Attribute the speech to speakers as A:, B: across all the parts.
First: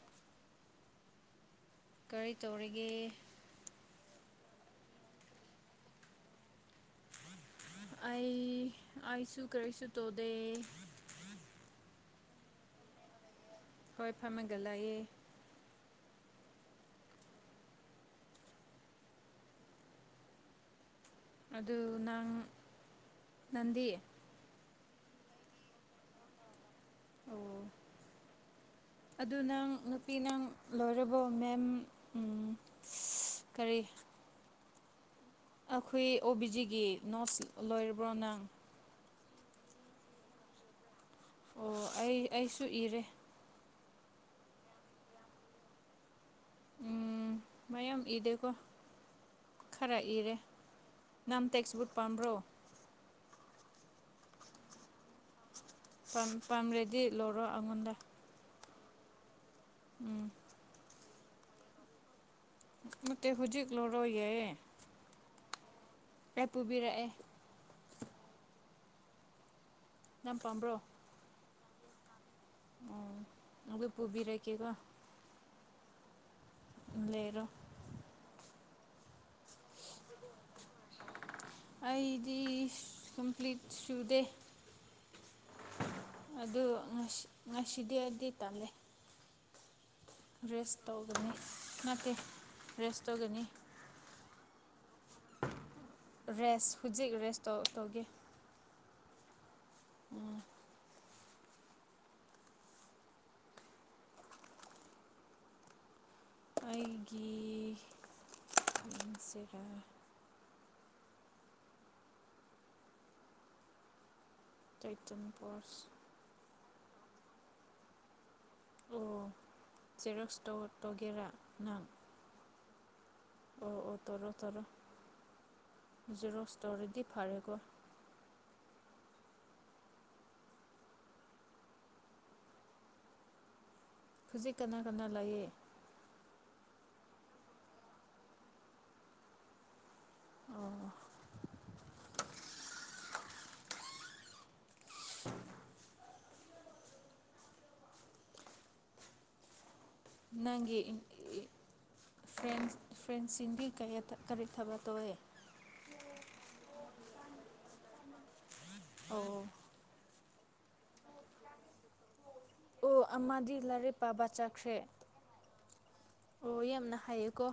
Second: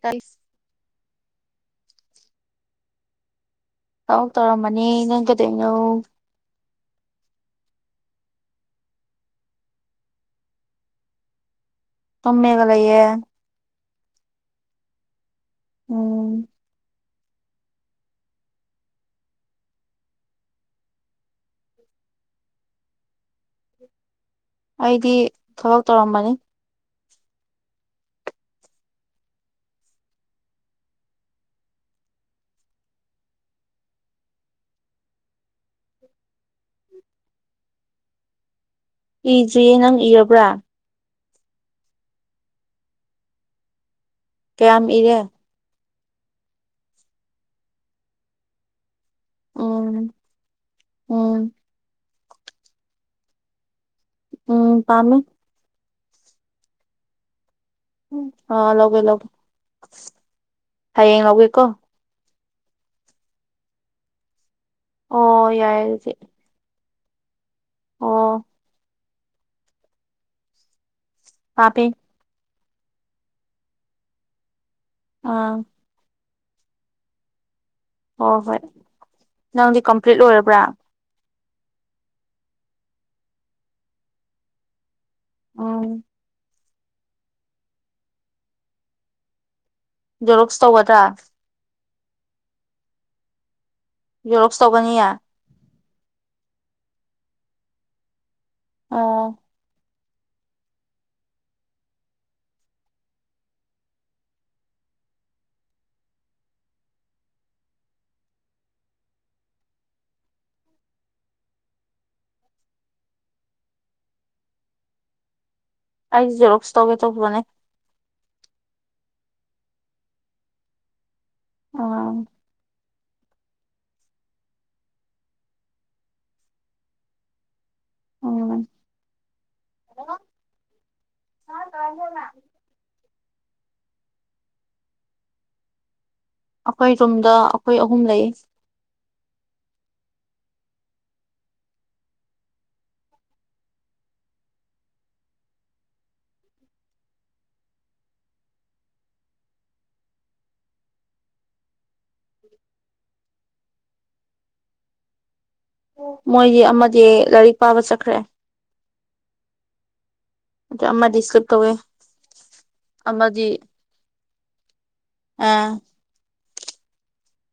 A: ꯇꯩꯁ
B: ꯀꯔꯤ ꯇꯧꯔꯤꯒꯦ
A: ꯊꯕꯛ ꯇꯧꯔꯝꯕꯅꯦ ꯅꯪ ꯀꯩꯗꯧꯅꯣ
B: ꯑꯩ ꯑꯩꯁꯨ ꯀꯔꯤꯁꯨ ꯇꯣꯗꯦ
A: ꯄꯝꯃꯦꯒ ꯂꯩꯌꯦ
B: ꯍꯣꯏ ꯐꯥꯝꯃꯒꯂꯩꯌꯦ
A: ꯎꯝ
B: ꯑꯗꯨ ꯅꯪ ꯅꯪꯗꯤ
A: ꯑꯩꯗꯤ ꯊꯕꯛ ꯇꯧꯔꯝꯕꯅꯤ
B: ꯑꯣ ꯑꯗꯨ ꯅꯪ ꯅꯨꯄꯤ ꯅꯪ ꯂꯣꯏꯔꯕꯣ ꯃꯦꯝ ꯎꯝ ꯀꯔꯤ ꯑꯈꯣꯏ ꯑꯣ ꯕꯤꯖꯤꯒꯤ ꯅꯣꯠꯁ ꯂꯣꯏꯔꯕ꯭ꯔꯣ ꯅꯪ
A: ꯏꯗ꯭ꯔꯤꯌꯦ ꯅꯪ ꯏꯔꯕ꯭ꯔꯥ
B: ꯑꯣ ꯑꯩ ꯑꯩꯁꯨ ꯏꯔꯦ
A: ꯀꯌꯥꯝ ꯏꯔꯦ
B: ꯎꯝ ꯃꯌꯥꯝ ꯏꯗꯦ ꯀꯣ
A: ꯎꯝ
B: ꯈꯔ ꯏꯔꯦ
A: ꯎꯝ
B: ꯅꯪ ꯇꯦꯛꯁꯕꯨꯛ ꯄꯥꯝꯕ꯭ꯔꯣ
A: ꯎꯝ ꯄꯥꯝꯃꯦ
B: ꯄꯥꯝꯔꯦꯗꯤ ꯂꯧꯔꯣ ꯑꯩꯉꯣꯟꯗ
A: ꯑꯥ ꯂꯧꯒꯦ ꯂꯧꯒꯦ
B: ꯎꯝ
A: ꯍꯌꯦꯡ ꯂꯧꯒꯦꯀꯣ
B: ꯅꯠꯇꯦ ꯍꯧꯖꯤꯛ ꯂꯧꯔꯣꯌꯥꯏ
A: ꯑꯣ ꯌꯥꯏ
B: ꯑꯦ ꯄꯨꯕꯤꯔꯛꯑꯦ
A: ꯑꯣ
B: ꯌꯥꯝ ꯄꯥꯝꯕ꯭ꯔꯣ
A: ꯄꯝꯄꯦ
B: ꯑꯣ ꯑꯗꯨ ꯄꯨꯕꯤꯔꯛꯀꯦꯀꯣ
A: ꯑꯥ
B: ꯂꯩꯔꯣ
A: ꯍꯣꯏ ꯍꯣꯏ ꯅꯪꯗꯤ ꯀꯝꯄ꯭ꯂꯤꯠ ꯂꯣꯏꯔꯕ꯭ꯔꯥ
B: ꯑꯩꯗꯤ ꯀꯝꯄ꯭ꯂꯤꯠ ꯁꯨꯗꯦ
A: ꯑꯥ
B: ꯑꯗꯨ ꯉꯁꯤ ꯉꯁꯤꯗꯤ ꯑꯩꯗꯤ ꯇꯜꯂꯦ
A: ꯖꯦꯔꯣꯛꯁ
B: ꯔꯦꯁ
A: ꯇꯧꯒꯗ꯭ꯔꯥ
B: ꯇꯧꯒꯅꯤ ꯅꯠꯇꯦ ꯔꯦꯁ ꯇꯧꯒꯅꯤ
A: ꯌꯦꯔꯣꯛꯁ ꯇꯧꯒꯅꯤꯌꯦ
B: ꯔꯦꯁ ꯍꯧꯖꯤꯛ ꯔꯦꯁꯇꯣ ꯇꯧꯒꯦ
A: ꯑꯣ
B: ꯎꯝ ꯑꯩꯒꯤ ꯁꯦꯔ [unintelligible]
A: ꯑꯩ ꯖꯦꯔꯣꯛꯁ ꯇꯧꯒꯦ ꯇꯧꯕꯅꯦ
B: ꯑꯣ ꯆꯦꯔꯣꯛꯁ ꯇꯧ ꯇꯧꯒꯦꯔꯥ ꯅꯪ
A: ꯑꯥ
B: ꯑꯣ ꯑꯣ ꯇꯣꯔꯣ ꯇꯣꯔꯣ ꯖꯦꯔꯣꯛꯁ ꯇꯨꯔꯤꯗꯤ ꯐꯥꯔꯦꯀꯣ
A: ꯎꯝ [unintelligible]
B: ꯍꯧꯖꯤꯛ ꯀꯅꯥ ꯀꯅꯥ ꯂꯌꯦ
A: ꯑꯩꯈꯣꯏ ꯔꯨꯝꯗ ꯑꯩꯈꯣꯏ ꯑꯍꯨꯝ ꯂꯩ
B: ꯑꯣ [unintelligible] ꯅꯪꯒꯤ ꯏ ꯏ ꯐ꯭ꯔꯦꯟ ꯐ꯭ꯔꯦꯟꯁꯁꯤꯡꯗꯤ ꯀꯩꯌꯥ ꯀꯔꯤ ꯊꯕꯛ ꯇꯧꯋꯦ
A: ꯃꯣꯏꯗꯤ ꯑꯃꯗꯤ ꯂꯥꯏꯔꯤꯛ ꯄꯥꯕ ꯆꯠꯈ꯭ꯔꯦ
B: ꯑꯣ
A: ꯗ ꯑꯃꯗꯤ ꯏ꯭ꯁꯂꯤꯞ ꯇꯧꯋꯦ
B: ꯑꯣ ꯑꯃꯗꯤ ꯂꯥꯏꯔꯤꯛ ꯄꯥꯕ ꯆꯥꯈ꯭ꯔꯦ
A: ꯑꯥ
B: ꯑꯣ ꯌꯥꯝꯅ ꯍꯥꯏꯌꯦꯀꯣ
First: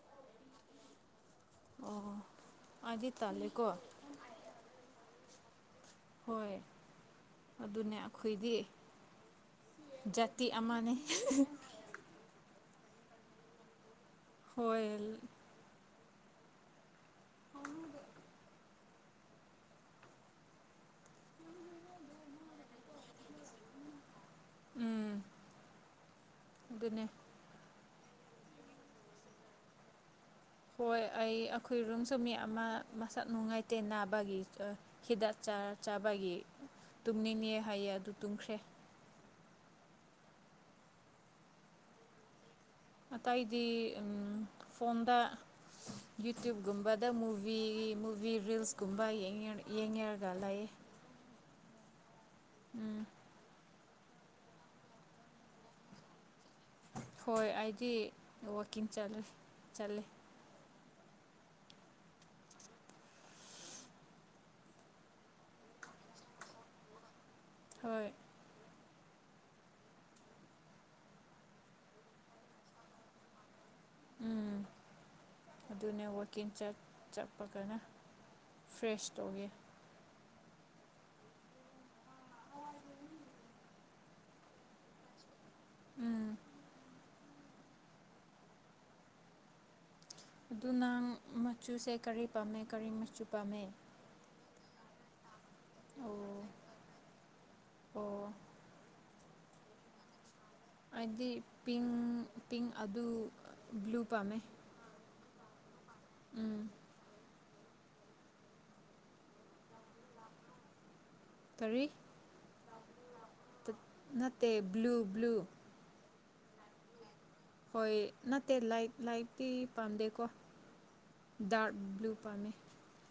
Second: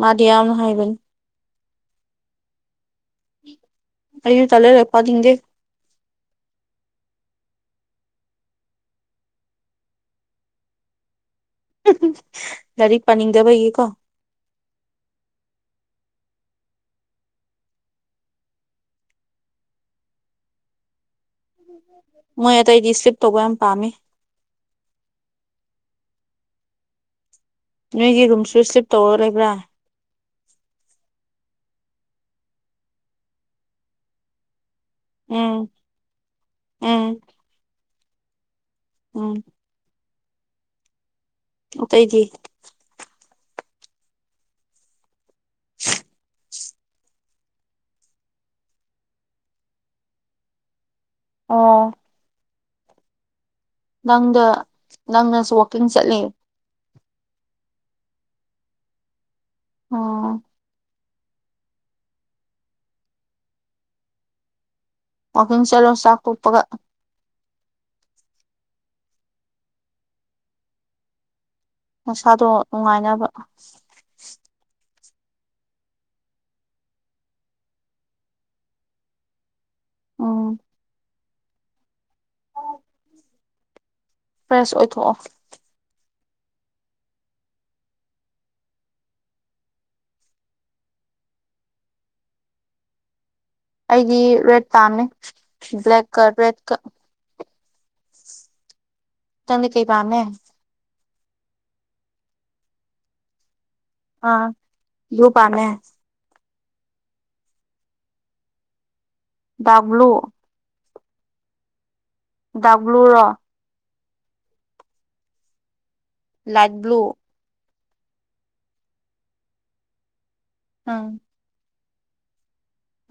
A: ꯃꯥꯗꯤ ꯌꯥꯝꯅ ꯍꯥꯏꯕꯅꯦ
B: ꯑꯣ ꯑꯩꯗꯤ ꯇꯜꯂꯦꯀꯣ
A: ꯑꯩꯖꯨ ꯇꯜꯂꯦ ꯂꯥꯛ ꯄꯥꯥꯅꯤꯡꯗꯦ
B: ꯍꯣꯏ ꯑꯗꯨꯅꯦ ꯑꯈꯣꯏꯗꯤ ꯖꯥꯇꯤ ꯑꯃꯅꯦ
A: ꯂꯥꯏꯔꯤꯛ ꯄꯥꯅꯤꯡꯗꯕꯒꯤ ꯀꯣ
B: ꯍꯣꯏ
A: ꯃꯣꯏ ꯑꯇꯩꯗꯤ ꯏꯁ꯭ꯂꯤꯞ ꯇꯧꯕ ꯌꯥꯝ ꯄꯥꯝꯃꯤ
B: ꯎꯝ ꯑꯗꯨꯅꯦ
A: ꯅꯣꯏꯒꯤ ꯔꯨꯝꯁꯨ ꯁ꯭ꯂꯤꯞ ꯇꯧꯔ ꯂꯩꯕ꯭ꯔꯥ
B: ꯍꯣꯏ ꯑꯩ ꯑꯩꯈꯣꯏꯔꯨꯝꯁꯨ ꯃꯤ ꯑꯃ ꯃꯁꯛ ꯅꯨꯡꯉꯥꯏꯇꯦ ꯅꯥꯕꯒꯤ ꯍꯤꯗꯥꯛ
A: ꯎꯝ
B: ꯆꯥꯔ ꯆꯥꯕꯒꯤ
A: ꯎꯝ
B: ꯇꯨꯝꯅꯤꯡꯉꯦ ꯍꯥꯏꯌꯦ ꯑꯗꯨ ꯇꯨꯝꯈ꯭ꯔꯦ
A: ꯎꯝ ꯑꯇꯩꯗꯤ
B: ꯑꯇꯩꯗꯤ ꯎꯝ ꯐꯣꯟꯗ ꯌꯨꯇ꯭ꯨꯌꯞ ꯒꯨꯝꯕꯗ ꯃꯨꯚꯤ ꯃꯨꯚꯤ ꯔꯤꯜꯁꯀꯨꯝꯕ ꯌꯦꯡꯌꯔ ꯌꯦꯡꯉꯔꯒ ꯂꯩ
A: ꯑꯣ
B: ꯎꯝ
A: ꯅꯪꯗꯣ ꯅꯪꯅꯁꯨ ꯋꯥꯛꯀꯤꯡ ꯆꯠꯂꯤ
B: ꯍꯣꯏ ꯑꯩꯗꯤ ꯋꯛꯀꯤꯡ ꯆꯠꯂꯦ ꯆꯠꯂꯦ
A: ꯎꯝ ꯋꯥꯛꯀꯤꯡ ꯆꯠꯂꯣ ꯆꯥꯛ ꯇꯣꯛꯄꯒ
B: ꯍꯣꯏ
A: ꯅꯁꯥꯗꯣ ꯅꯨꯡꯉꯥꯏꯅꯕ
B: ꯎꯝ ꯑꯗꯨꯅꯦ ꯋꯛꯀꯤꯡ ꯆꯠ ꯆꯠꯄꯒꯅ ꯐ꯭ꯔꯦꯁ ꯇꯧꯌꯦ
A: ꯑꯣ ꯐꯔꯦꯁ ꯑꯣꯏꯊꯣꯛꯑꯣ
B: ꯎꯝ ꯑꯗꯨꯅꯪ ꯃꯆꯨꯁꯦ ꯀꯔꯤ ꯄꯥꯝꯃꯦ ꯀꯔꯤ ꯃꯆꯨ ꯄꯥꯝꯃꯦ
A: ꯑꯩꯗꯤ ꯔꯦꯠ ꯄꯥꯝꯅꯦ
B: ꯑꯣ
A: ꯕ꯭ꯂꯦꯛꯀ ꯔꯦꯠꯀ
B: ꯑꯣ
A: ꯅꯪꯗꯤ ꯀꯩ ꯄꯥꯝꯃꯦ
B: ꯑꯩꯗꯤ ꯄꯤꯡ ꯄꯤꯡ ꯑꯗꯨ ꯕ꯭ꯂꯨ ꯄꯥꯝꯃꯦ
A: ꯑꯥ ꯕ꯭ꯂꯨ ꯄꯥꯝꯃꯦ
B: ꯎꯝ
A: ꯗꯥꯛꯕ꯭ꯂꯨ
B: ꯀꯔꯤ
A: ꯗꯥꯛꯕ꯭ꯂꯨꯔꯣ
B: ꯅꯠꯇꯦ ꯕ꯭ꯂꯨ ꯕ꯭ꯂꯨ
A: ꯂꯥꯏꯠ ꯕ꯭ꯂꯨ
B: ꯍꯣꯏ ꯅꯠꯇꯦ ꯂꯥꯏ ꯂꯥꯏꯇꯤ ꯄꯥꯝꯗꯦꯀꯣ
A: ꯎꯝ
B: ꯗꯥꯔꯠ ꯂꯨ ꯄꯥꯝꯃꯦ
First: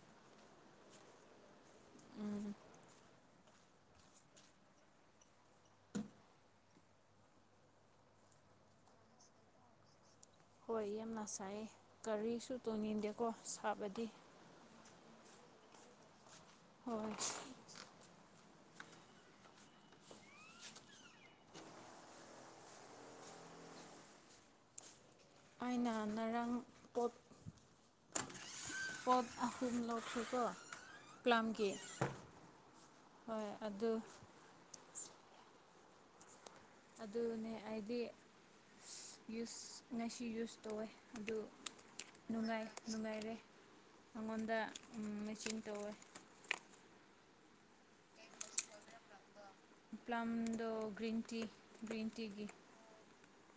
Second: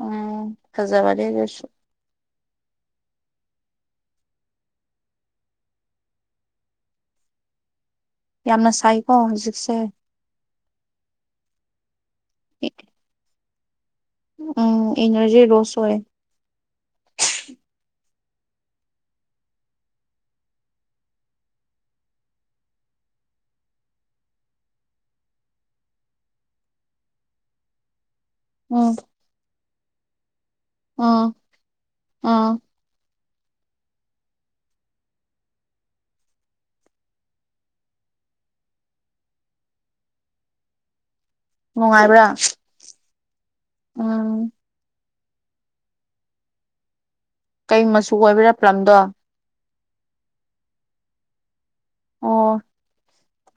A: ꯎꯝ ꯐꯖꯕꯅꯦ ꯑꯗꯨꯁꯨ
B: ꯎꯝ
A: ꯌꯥꯝꯅ ꯁꯥꯏꯀꯣ ꯍꯧꯖꯤꯛꯁꯦ
B: ꯍꯣꯏ ꯌꯥꯝꯅ ꯁꯥꯏ ꯀꯔꯤꯁꯨ ꯇꯣꯡꯅꯤꯡꯗꯦꯀꯣ ꯁꯥꯕꯗꯤ
A: ꯎꯝ ꯏꯅꯔꯖꯤ ꯔꯣꯁ ꯑꯣꯏ
B: ꯍꯣꯏ ꯑꯩꯅ ꯉꯔꯥꯡ ꯄꯣꯠ
A: ꯎꯝ
B: ꯄꯣꯠ ꯊꯨꯝ ꯂꯧꯁꯤꯀꯣ
A: ꯎꯝ
B: ꯄ꯭ꯂꯝꯒꯤ
A: ꯎꯝ
B: ꯍꯣꯏ ꯑꯗꯨ ꯑꯗꯨꯅꯦ ꯑꯩꯗꯤ ꯌꯨꯁ ꯉꯁꯤ ꯌꯨꯁ ꯇꯧꯋꯦ ꯑꯗꯨ
A: ꯅꯨꯡꯉꯥꯏꯕ꯭ꯔꯥ
B: ꯅꯨꯡꯉꯥꯏ ꯅꯨꯡꯉꯥꯏꯔꯦ
A: ꯎꯝ
B: ꯅꯪꯉꯣꯟꯗ ꯆꯤꯡ ꯇꯧꯋꯦ
A: ꯀꯩ ꯃꯆꯨ ꯑꯣꯏꯕꯔ ꯄ꯭ꯂꯝꯗꯣ
B: ꯄ꯭ꯂꯝꯗꯣ ꯒ꯭ꯔꯤꯟ ꯇꯤ ꯒ꯭ꯔꯤꯟ ꯇꯤꯒꯤ
A: ꯑꯣ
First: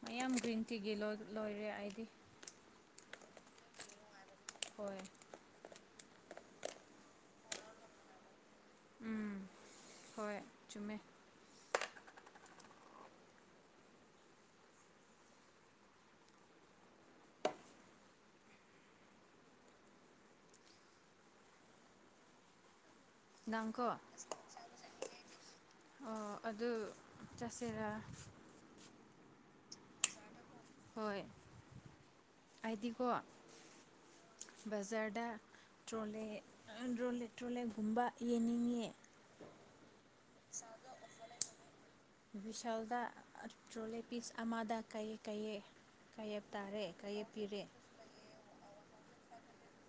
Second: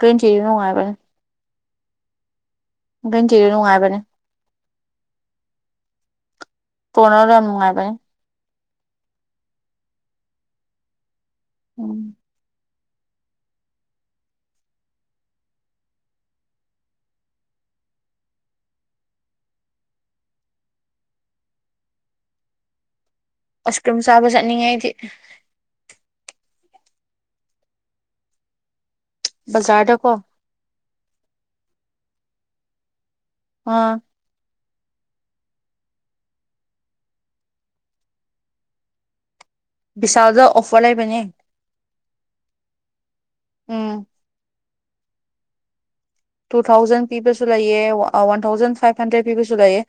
B: ꯃꯌꯥꯝ
A: ꯇꯤꯗꯨ
B: ꯒ꯭ꯔꯤꯟ ꯇꯤꯒꯤ
A: ꯅꯨꯡꯉꯥꯏꯕꯅꯦ
B: ꯂꯣ ꯂꯣꯏꯔꯦ ꯑꯩꯗꯤ
A: ꯒꯔꯤꯟꯇꯤꯗꯣ ꯅꯨꯡꯉꯥꯏꯕꯅꯦ
B: ꯍꯣꯏ
A: ꯇꯣꯅꯔꯗꯣ ꯌꯥꯝ ꯅꯨꯡꯉꯥꯏꯕꯅꯦ
B: ꯎꯝ ꯍꯣꯏ ꯆꯨꯝꯃꯦ
A: ꯎꯝ
B: ꯅꯪꯀꯣ
A: ꯑꯥꯏꯁꯀ꯭ꯔꯤꯝ ꯆꯥꯕ ꯆꯠꯅꯤꯡꯉꯦ ꯑꯩꯗꯤ
B: ꯑꯣ ꯑꯗꯨ ꯆꯁꯤꯔꯥ
A: ꯕꯖꯥꯔꯗꯀꯣ
B: ꯍꯣꯏ ꯑꯩꯗꯤ ꯀꯣ
A: ꯑꯥ
B: ꯕꯖꯔꯗꯥ ꯇ꯭ꯔꯣꯂꯦ ꯑ ꯗ꯭ꯔꯣꯂꯦ ꯇ꯭ꯔꯣꯂꯦꯒꯨꯝꯕ ꯌꯦꯡꯅꯤꯡꯉꯦ
A: ꯕꯤꯁꯥꯜꯗ ꯑꯣꯐꯔ ꯂꯩꯕꯅꯤ
B: ꯕꯤꯚꯤꯁꯥꯜꯗ ꯑ ꯇ꯭ꯔꯣꯂꯦ ꯄꯤꯁ ꯑꯃꯗ ꯀꯩ ꯀꯩꯌꯦ ꯀꯌꯦꯞ
A: ꯇꯨ
B: ꯇꯥꯔꯦ
A: ꯊꯥꯎꯖꯟ
B: ꯀꯌꯦꯞ
A: ꯄꯤꯕꯁꯨ
B: ꯄꯤꯔꯦ
A: ꯂꯩꯑꯦ ꯑ ꯋꯥꯟ ꯊꯥꯎꯖꯟ ꯐꯥꯏꯚ ꯍꯟꯗ꯭ꯔꯦꯗ ꯄꯤꯕꯁꯨ ꯂꯩꯑꯦ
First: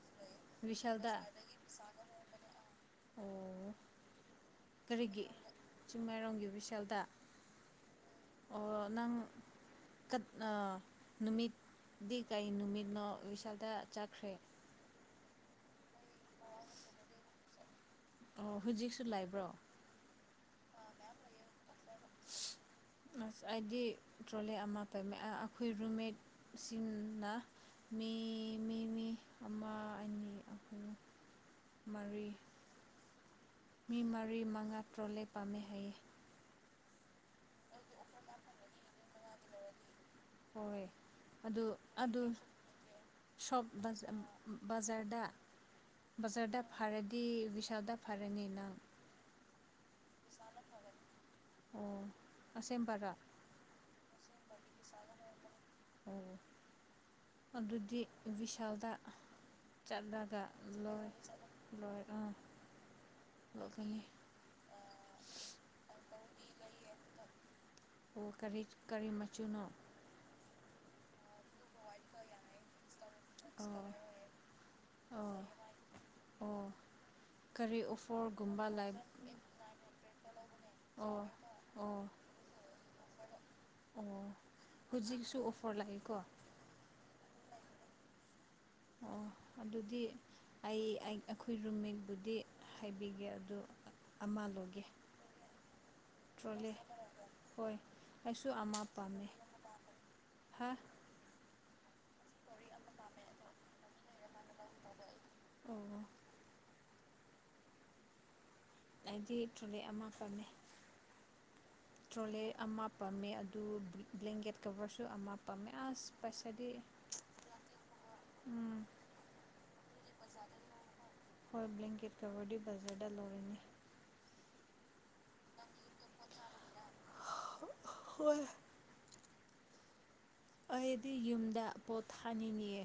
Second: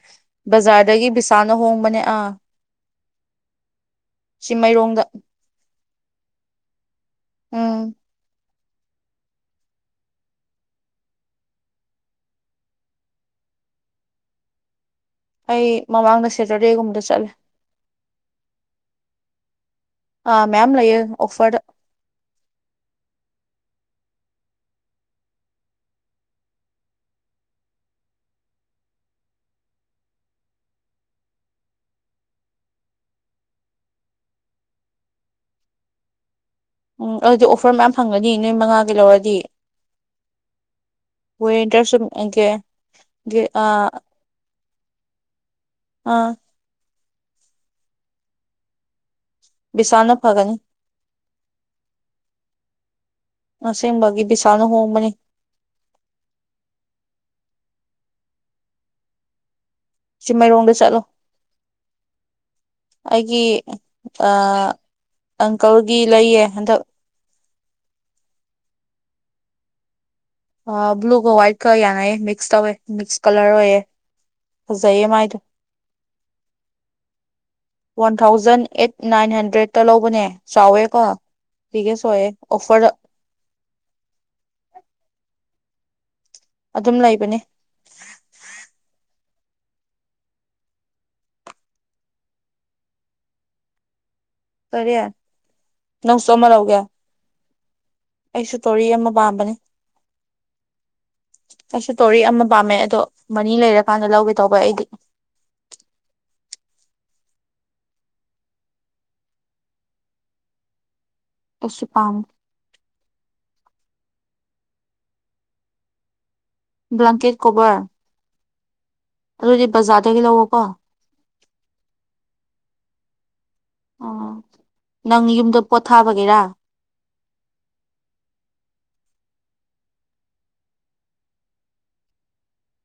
A: ꯕꯖꯥꯔꯗꯒꯤ
B: ꯕꯤꯚꯤꯁꯥꯜꯗ
A: ꯕꯤꯁꯥꯜꯅ ꯍꯣꯡꯕꯅꯦ ꯑꯥ
B: ꯑꯣ
A: ꯆꯤꯡꯃꯩꯔꯣꯡꯗ
B: ꯀꯔꯤꯒꯤ ꯆꯤꯡꯃꯥꯏꯔꯣꯡꯒꯤ ꯕꯤꯁꯥꯜꯗ
A: ꯎꯝ
B: ꯑꯣ ꯅꯪ ꯀꯠꯅ ꯅꯨꯃꯤꯠ ꯗꯤ ꯀꯩ ꯅꯨꯃꯤꯠꯅꯣ ꯋꯤꯁꯥꯜꯗ ꯆꯠꯈ꯭ꯔꯦ
A: ꯑꯩ ꯃꯃꯥꯡꯗ ꯁꯦꯇꯔꯗꯦꯒꯨꯝꯕꯗ ꯆꯠꯂꯦ
B: ꯑꯣ ꯍꯧꯖꯤꯛꯁꯨ ꯂꯩꯕ꯭ꯔꯣ
A: ꯑꯥ ꯃꯌꯥꯝ ꯂꯩꯌꯦ ꯑꯣꯐꯔꯗ
B: ꯑꯁ ꯑꯩꯗꯤ ꯇ꯭ꯔꯣꯂꯦ ꯑꯃ ꯄꯝꯃꯦ ꯑꯩꯈꯣꯏ ꯔꯨꯝꯃꯦꯠꯁꯤꯡꯅ ꯃꯤ ꯃꯤ ꯃꯤ ꯑꯃ ꯑꯅꯤ ꯑꯍꯨꯝ ꯃꯔꯤ ꯃꯤ ꯃꯔꯤ ꯃꯉꯥ ꯇ꯭ꯔꯣꯜꯂꯤ ꯄꯥꯝꯃꯦ ꯍꯥꯏꯌꯦ
A: ꯎꯝ ꯑꯗꯨꯗꯤ ꯑꯣꯐꯔ ꯃꯌꯥꯝ ꯐꯪꯒꯅꯤ ꯅꯣꯏ ꯃꯉꯥꯒꯤ ꯂꯧꯔꯗꯤ
B: ꯍꯣꯏ ꯑꯗꯨ
A: ꯋꯤꯟꯇꯔꯁꯨ
B: ꯑꯗꯨ ꯁꯣꯞ
A: ꯑꯥ
B: ꯕꯖ ꯕꯖꯥꯔꯗ
A: ꯑꯥ
B: ꯕꯖꯥꯔꯗ ꯐꯔꯗꯤ ꯋꯤꯁꯥꯜꯗ ꯐꯔꯅꯤ ꯅꯪ
A: ꯕꯤꯁꯥꯜꯅ ꯐꯒꯅꯤ
B: ꯑꯣ ꯑꯁꯦꯝ ꯄꯔꯥ
A: ꯑꯁꯦꯡꯕꯒꯤ ꯕꯤꯁꯥꯜꯅ ꯍꯣꯡꯕꯅꯦ
B: ꯑꯣ ꯑꯗꯨꯗꯤ ꯕꯤꯁꯥꯜꯗ ꯆꯠꯂꯒ
A: ꯆꯤꯡꯃꯩꯔꯣꯡꯗ ꯆꯠꯂꯣ
B: ꯂꯣꯏ ꯂꯣꯏ ꯑ
A: ꯑꯩꯒꯤ ꯑꯪꯀꯜꯒꯤ ꯂꯩꯌꯦ ꯍꯟꯗꯛ
B: ꯑꯣ ꯀꯔꯤ ꯀꯔꯤ ꯃꯆꯨꯅꯣ
A: ꯑ ꯕ꯭ꯂꯨꯒ ꯋꯥꯏꯠꯀ ꯌꯥꯅꯌꯦ ꯃꯤꯛꯁ ꯇꯧꯋꯦ ꯃꯤꯛꯁ ꯀꯂꯔ ꯑꯣꯏꯌꯦ
B: ꯑꯣ
A: ꯐꯖꯩꯌꯦ ꯃꯥꯏꯗꯣ
B: ꯑꯣ [inaudible]
A: ꯋꯥꯟ ꯊꯥꯎꯖꯟ
B: ꯑꯣꯐꯔꯒꯨꯝꯕ
A: ꯑꯦꯠ
B: ꯂꯩ
A: ꯅꯥꯏꯟ ꯍꯟꯗ꯭ꯔꯦꯠꯇ ꯂꯧꯕꯅꯦ ꯆꯥꯎꯋꯦꯀꯣ
B: ꯑꯣ
A: ꯕꯤꯒꯦꯁ
B: ꯑꯣ
A: ꯑꯣꯏꯌꯦ ꯑꯣꯐꯔꯗ
B: ꯑꯣ ꯍꯧꯖꯤꯛꯁꯨ ꯑꯣꯐꯔ ꯂꯩꯀꯣ
A: ꯑꯗꯨꯝ ꯂꯩꯕꯅꯦ
B: ꯑꯣ ꯑꯗꯨꯗꯤ ꯑꯩ ꯑꯩꯈꯣꯏ ꯔꯨꯝꯃꯦꯠꯕꯨꯗꯤ ꯍꯥꯏꯕꯤꯒꯦ ꯑꯗꯨ ꯑꯃ ꯂꯧꯒꯦ
A: ꯀꯔꯤ ꯅꯪꯁꯨ ꯑꯃ
B: ꯇ꯭ꯔꯣꯂꯦ
A: ꯂꯧꯒꯦ
B: ꯍꯣꯏ
A: ꯑꯩꯁꯨ ꯇꯣꯔꯤ ꯑꯃ ꯄꯥꯝꯕꯅꯦ
B: ꯍ
A: ꯑꯩꯁꯨ ꯇꯣꯔꯤ ꯑꯃ ꯄꯥꯝꯃꯦ ꯑꯗꯣ ꯃꯅꯤ ꯂꯩꯔꯀꯥꯟꯗ ꯂꯧꯒꯦ ꯇꯧꯕ ꯑꯩꯗꯤ
B: ꯑꯣ ꯑꯩꯗꯤ ꯇ꯭ꯔꯣꯂꯤ ꯑꯃ ꯄꯥꯝꯃꯦ
A: ꯑꯩꯁꯨ ꯄꯥꯝꯃꯦ
B: ꯇ꯭ꯔꯣꯂꯤ ꯑꯃ ꯄꯥꯝꯃꯦ ꯇꯨ ꯕ꯭ꯂꯦꯡꯀꯦꯠ ꯀꯣꯕꯔꯁꯨ ꯑꯃ ꯄꯥꯝꯃꯦ ꯑꯁ ꯄꯩꯁꯥꯗꯤ
A: ꯕ꯭ꯂꯥꯡꯀꯦꯠ ꯀꯣꯕꯔ
B: ꯎꯝ
A: ꯑꯗꯨꯗꯤ ꯕꯖꯥꯔꯗꯒꯤ ꯂꯧꯑꯣꯀꯣ
B: ꯍꯣꯏ ꯕ꯭ꯂꯦꯡꯀꯦꯠ ꯀꯕꯔꯗꯤ ꯕꯖꯥꯔꯗ ꯂꯣꯏꯔꯅꯤ
A: ꯑꯥ ꯅꯪ ꯌꯨꯝꯗ ꯄꯣꯊꯥꯕꯒꯤꯔꯥ
B: ꯍꯣꯏ ꯑꯩꯗꯤ ꯌꯨꯝꯗ ꯄꯣꯠ ꯊꯥꯅꯤꯡꯉꯦ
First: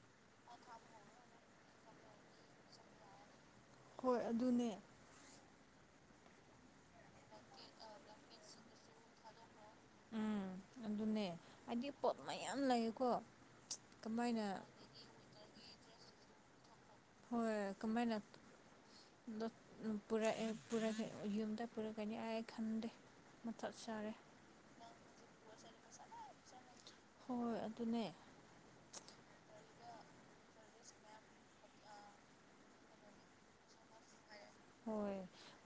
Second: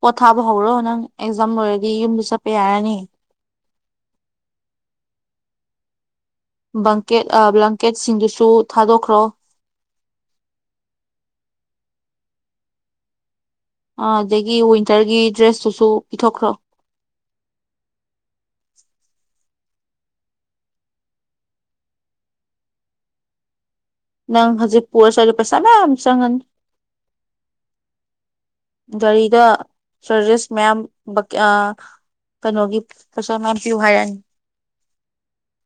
A: ꯄꯣꯊꯥꯕ ꯍꯧꯔꯣ ꯅꯪ ꯑꯦꯛꯖꯥꯝ ꯂꯣꯏꯔꯗꯤ ꯌꯨꯝꯗ ꯆꯠꯄ ꯌꯥꯔꯅꯤ
B: ꯍꯣꯏ ꯑꯗꯨꯅꯦ
A: ꯕꯪꯀꯦꯠ ꯕ꯭ꯂꯥꯡꯀꯦꯠꯁꯤꯡꯗꯨꯁꯨ ꯊꯥꯗꯣꯛꯈ꯭ꯔꯣ
B: ꯎꯝ ꯑꯗꯨꯅꯦ ꯍꯥꯏꯗꯤ ꯄꯣꯠ ꯃꯌꯥꯝ ꯂꯩꯀꯣ
A: ꯑꯥ ꯑꯗꯒꯤ ꯋꯤꯟꯇꯔꯒꯤ ꯗ꯭ꯔꯦꯁꯇꯨꯁꯨ ꯄꯤꯊꯣꯛꯈ꯭ꯔꯣ
B: ꯍꯣꯏ ꯀꯃꯥꯏꯅ ꯗꯨ ꯄꯨꯔꯛꯑꯦ ꯄꯨꯔꯛꯑꯦ ꯌꯨꯝꯗ ꯄꯨꯔꯛꯀꯅꯤ ꯑꯩ ꯈꯟꯗꯦ ꯃꯊꯛ ꯁꯥꯔꯦ
A: ꯅꯪ ꯍꯧꯖꯤꯛ ꯄꯔꯁꯨ ꯑꯗꯨ ꯄꯩꯁꯥ ꯃꯌꯥꯝ ꯆꯪꯉꯅꯤ
B: ꯍꯣꯏ ꯑꯗꯨꯅꯦ
A: ꯆꯔꯖꯦꯁ ꯃꯌꯥꯝ ꯕꯛꯀꯦ ꯑ ꯀꯩꯅꯣꯒꯤ ꯄꯩꯁꯥ ꯃꯌꯥꯝ ꯄꯤꯌꯨ ꯍꯥꯏꯔꯑꯅꯤ
B: ꯍꯣꯏ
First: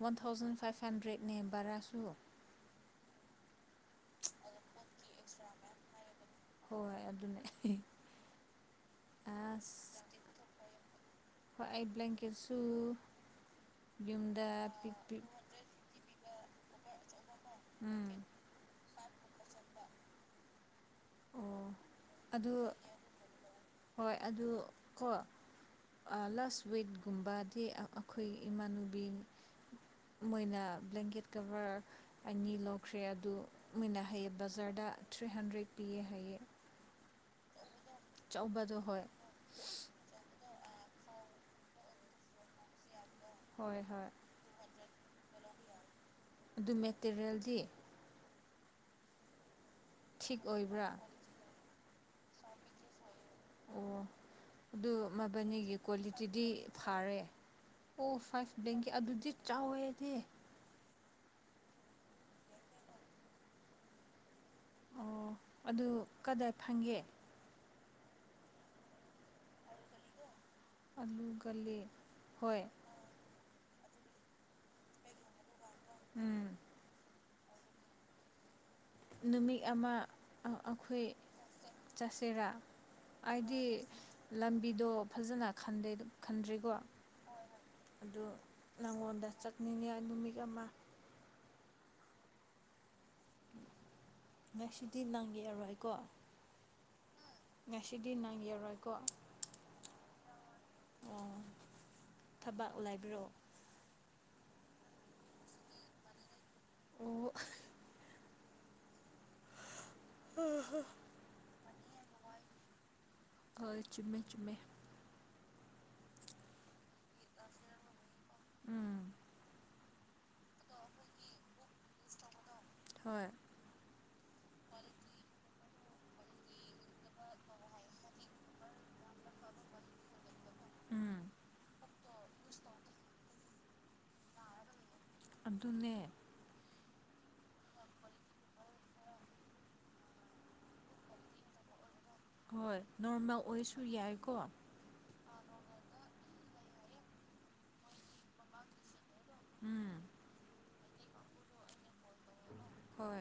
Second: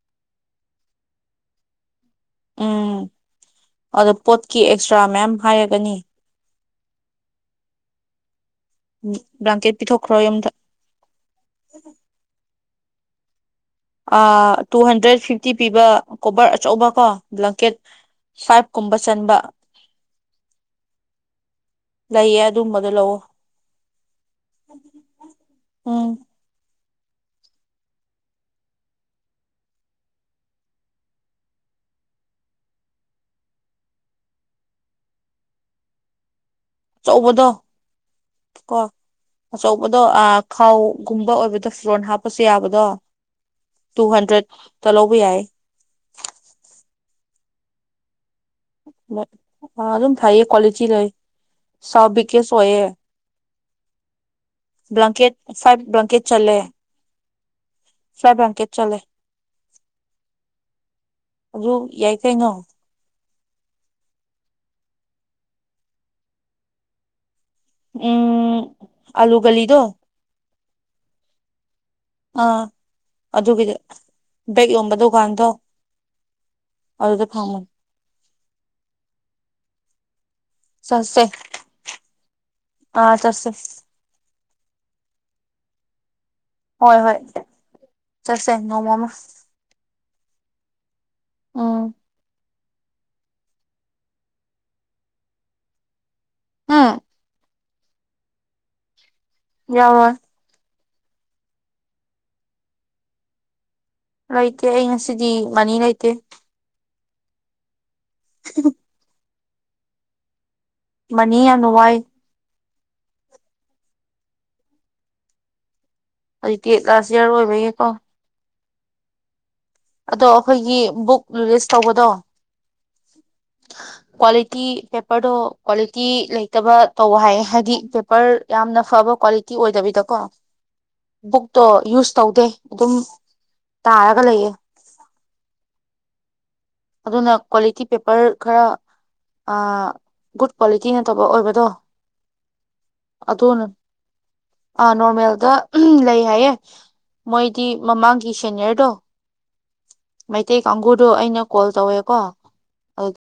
B: ꯋꯥꯟ ꯊꯥꯎꯖꯟ ꯐꯥꯏꯚ ꯍꯟꯗ꯭ꯔꯦꯠꯅꯦ ꯚꯔꯥꯁꯨ
A: ꯎꯝ ꯑꯗꯣ ꯄꯣꯠꯀꯤ ꯑꯦꯛꯁꯇ꯭ꯔꯥ ꯃꯌꯥꯝ ꯍꯥꯏꯔꯒꯅꯤ
B: ꯍꯣꯏ ꯑꯗꯨꯅꯦ
A: ꯎ ꯕ꯭ꯂꯥꯡꯀꯦꯠ
B: ꯑꯁ
A: ꯄꯤꯊꯣꯛꯈ꯭ꯔꯣ ꯌꯨꯝꯗ
B: ꯇꯨ
A: ꯇꯨ ꯍꯟꯗ꯭ꯔꯦꯠ ꯐꯤꯐꯇꯤ ꯄꯤꯕ ꯀꯣꯕꯔ ꯑꯆꯧꯕ ꯀꯣ ꯕ꯭ꯂꯥꯀꯦꯠ
B: ꯎꯝ
A: ꯐꯥꯏꯚ ꯀꯨꯝꯕ ꯆꯟꯕ
B: ꯑꯣ
A: ꯂꯩꯌꯦ
B: ꯑꯗꯨ
A: ꯑꯗꯨꯒꯕꯗꯣ ꯂꯧꯑꯣ
B: ꯍꯣꯏ ꯑꯗꯨ ꯀꯣ
A: ꯎꯝ
B: ꯂꯥꯁ ꯋꯤꯛ ꯒꯨꯝꯕꯗꯤ ꯑ ꯑꯈꯣꯏ ꯏꯃꯥꯟꯅꯨꯕꯤ ꯃꯣꯏꯅ ꯕ꯭ꯂꯦꯡꯀꯦꯠ ꯀꯚꯔ ꯑꯅꯤ ꯂꯧꯈ꯭ꯔꯦ ꯑꯗꯨ ꯃꯣꯏꯅ ꯍꯌꯦ ꯕꯖꯥꯔꯗ ꯊ꯭ꯔꯤ ꯍꯥꯟꯗ꯭ꯔꯦꯠ ꯄꯤꯌꯦ ꯍꯥꯏꯌꯦ
A: ꯑꯆꯧꯕꯗꯣ ꯀꯣ
B: ꯑꯆꯧꯕꯗꯣ ꯍꯣꯏ
A: ꯑꯆꯧꯕꯗꯣ ꯑ ꯈꯥꯎ ꯒꯨꯝꯕ ꯑꯣꯏꯕꯗ ꯐꯣꯟ ꯍꯥꯞꯄꯁꯨ ꯌꯥꯕꯗꯣ
B: ꯍꯣꯏ
A: ꯇꯨ
B: ꯍꯣꯏ
A: ꯍꯟꯗ꯭ꯔꯦꯠ ꯇ ꯂꯧꯕ ꯌꯥꯏ
B: ꯑꯗꯨ ꯃꯦꯇꯔꯤꯌꯦꯜꯗꯤ
A: ꯑ ꯑꯗꯨꯝ ꯊꯥꯏꯌꯦ
B: ꯊꯤꯛ
A: ꯀꯣꯋꯥꯂꯤꯇꯤ
B: ꯑꯣꯏꯕ꯭ꯔꯥ
A: ꯂꯩ ꯁꯥꯎ ꯕꯤꯀꯦꯁ ꯑꯣꯏꯌꯦ
B: ꯑꯣ ꯑꯗꯨ
A: ꯕ꯭ꯂꯥꯡꯀꯦꯠ
B: ꯃꯕꯥꯅꯤꯒꯤ
A: ꯐꯥꯏꯚ ꯕ꯭ꯂꯥꯡꯀꯦꯠ
B: ꯀ꯭ꯋꯥꯂꯤꯇꯤꯗꯤ
A: ꯆꯜꯂꯦ
B: ꯐꯔꯦ ꯑꯣ
A: ꯐ꯭ꯂꯥꯏꯠ
B: ꯐꯥꯏꯚ
A: ꯕ꯭ꯂꯥꯡꯀꯦꯠ
B: ꯕꯦꯡꯒꯤ
A: ꯆꯠꯂꯦ
B: ꯑꯗꯨꯗꯤ ꯆꯥꯎꯋꯦꯗꯤ
A: ꯑꯗꯨ ꯌꯥꯏ ꯀꯩꯅꯣ
B: ꯑꯣ ꯑꯗꯨ ꯀꯗꯥꯏ ꯐꯪꯒꯦ
A: ꯎꯝ ꯑꯂꯨꯒꯂꯤꯗꯣ
B: ꯑꯜꯂꯨꯒꯂꯤ
A: ꯑꯥ ꯑꯗꯨꯒꯤꯗꯤ ꯕꯦꯛ ꯌꯣꯟꯕ ꯗꯨꯀꯥꯟꯗꯣ
B: ꯎꯝ
A: ꯑꯗꯨꯗ ꯐꯪꯕꯅꯦ
B: ꯅꯨꯃꯤꯠ ꯑꯃ ꯑꯩꯈꯣꯏ
A: ꯆꯠꯁꯦ
B: ꯆꯠꯁꯤꯔꯥ
A: ꯑꯥ ꯆꯠꯁꯦ
B: ꯑꯩꯗꯤ ꯂꯝꯕꯤꯗꯣ ꯐꯖꯅ ꯈꯟꯗꯦ ꯈꯟꯗ꯭ꯔꯤꯀꯣ
A: ꯍꯣꯏ ꯍꯣꯏ
B: ꯑꯗꯨ
A: ꯆꯠꯁꯦ ꯅꯣꯡꯃ ꯑꯃ
B: ꯅꯪꯉꯣꯟꯗ ꯆꯠꯅꯤꯡꯉꯦ ꯅꯨꯃꯤꯠ ꯑꯃ
A: ꯑꯝ
B: ꯉꯁꯤꯗꯤ ꯅꯪ ꯌꯦꯔꯣꯏꯀꯣ
A: ꯍ
B: ꯉꯁꯤꯗꯤ ꯅꯪ ꯌꯦꯔꯣꯏꯀꯣ
A: ꯌꯥꯔꯣꯏ
B: ꯑꯣ ꯊꯕꯥꯛ ꯂꯩꯕ꯭ꯔꯣ
A: ꯂꯩꯇꯦ ꯑꯩ ꯉꯁꯤꯗꯤ ꯃꯅꯤ ꯂꯩꯇꯦ
B: ꯑꯣ
A: ꯍ
B: ꯑ ꯍ
A: ꯃꯅꯤ ꯌꯥꯝꯅ ꯋꯥꯏ
B: ꯑꯣꯏ ꯆꯨꯝꯃꯦ ꯆꯨꯝꯃꯦ
A: ꯍꯧꯖꯤꯛꯇꯤ ꯂꯥꯁ ꯏꯌꯥꯔ ꯑꯣꯏꯕꯒꯤꯀꯣ
B: ꯎꯝ
A: ꯑꯗꯣ ꯑꯩꯈꯣꯏꯒꯤ ꯕꯨꯛ ꯂꯤꯁ ꯇꯧꯕꯗꯣ
B: ꯍꯣꯏ
A: ꯀ꯭ꯋꯥꯂꯤꯇꯤ ꯄꯦꯄꯔꯗꯣ ꯀ꯭ꯋꯥꯂꯤꯇꯤ ꯂꯩꯇꯕ ꯇꯧ ꯍꯥꯏ ꯍꯥꯏꯗꯤ ꯄꯦꯄꯔ ꯌꯥꯝꯅ ꯐꯕ ꯀ꯭ꯋꯥꯂꯤꯇꯤ ꯑꯣꯏꯗꯕꯤꯗꯀꯣ
B: ꯎꯝ
A: ꯕꯨꯛꯇꯣ ꯌꯨꯁ ꯇꯧꯗꯦ ꯑꯗꯨꯝ ꯇꯥꯔꯒ ꯂꯩꯌꯦ
B: ꯑꯗꯨꯅꯦ
A: ꯑꯗꯨꯅ ꯀ꯭ꯋꯥꯂꯤꯇꯤ ꯄꯦꯄꯔ ꯈꯔ ꯑ ꯒꯨꯗ ꯀ꯭ꯋꯥꯂꯤꯇꯤ ꯅꯠꯇꯕ ꯑꯣꯏꯕꯗꯣ
B: ꯍꯣꯏ ꯅꯣꯔꯃꯦꯜ ꯑꯣꯏꯁꯨ ꯌꯥꯏꯀꯣ
A: ꯗ ꯂꯩ ꯍꯥꯏꯌꯦ ꯃꯣꯏꯗꯤ ꯃꯃꯥꯡꯒꯤ ꯁꯦꯅꯤꯌꯔꯗꯣ
B: ꯎꯝ
A: ꯃꯩꯇꯩ ꯀꯥꯡꯒꯨꯗꯣ ꯑꯩꯅ ꯀꯣꯜ ꯇꯧꯋꯦꯀꯣ
B: ꯍꯣꯏ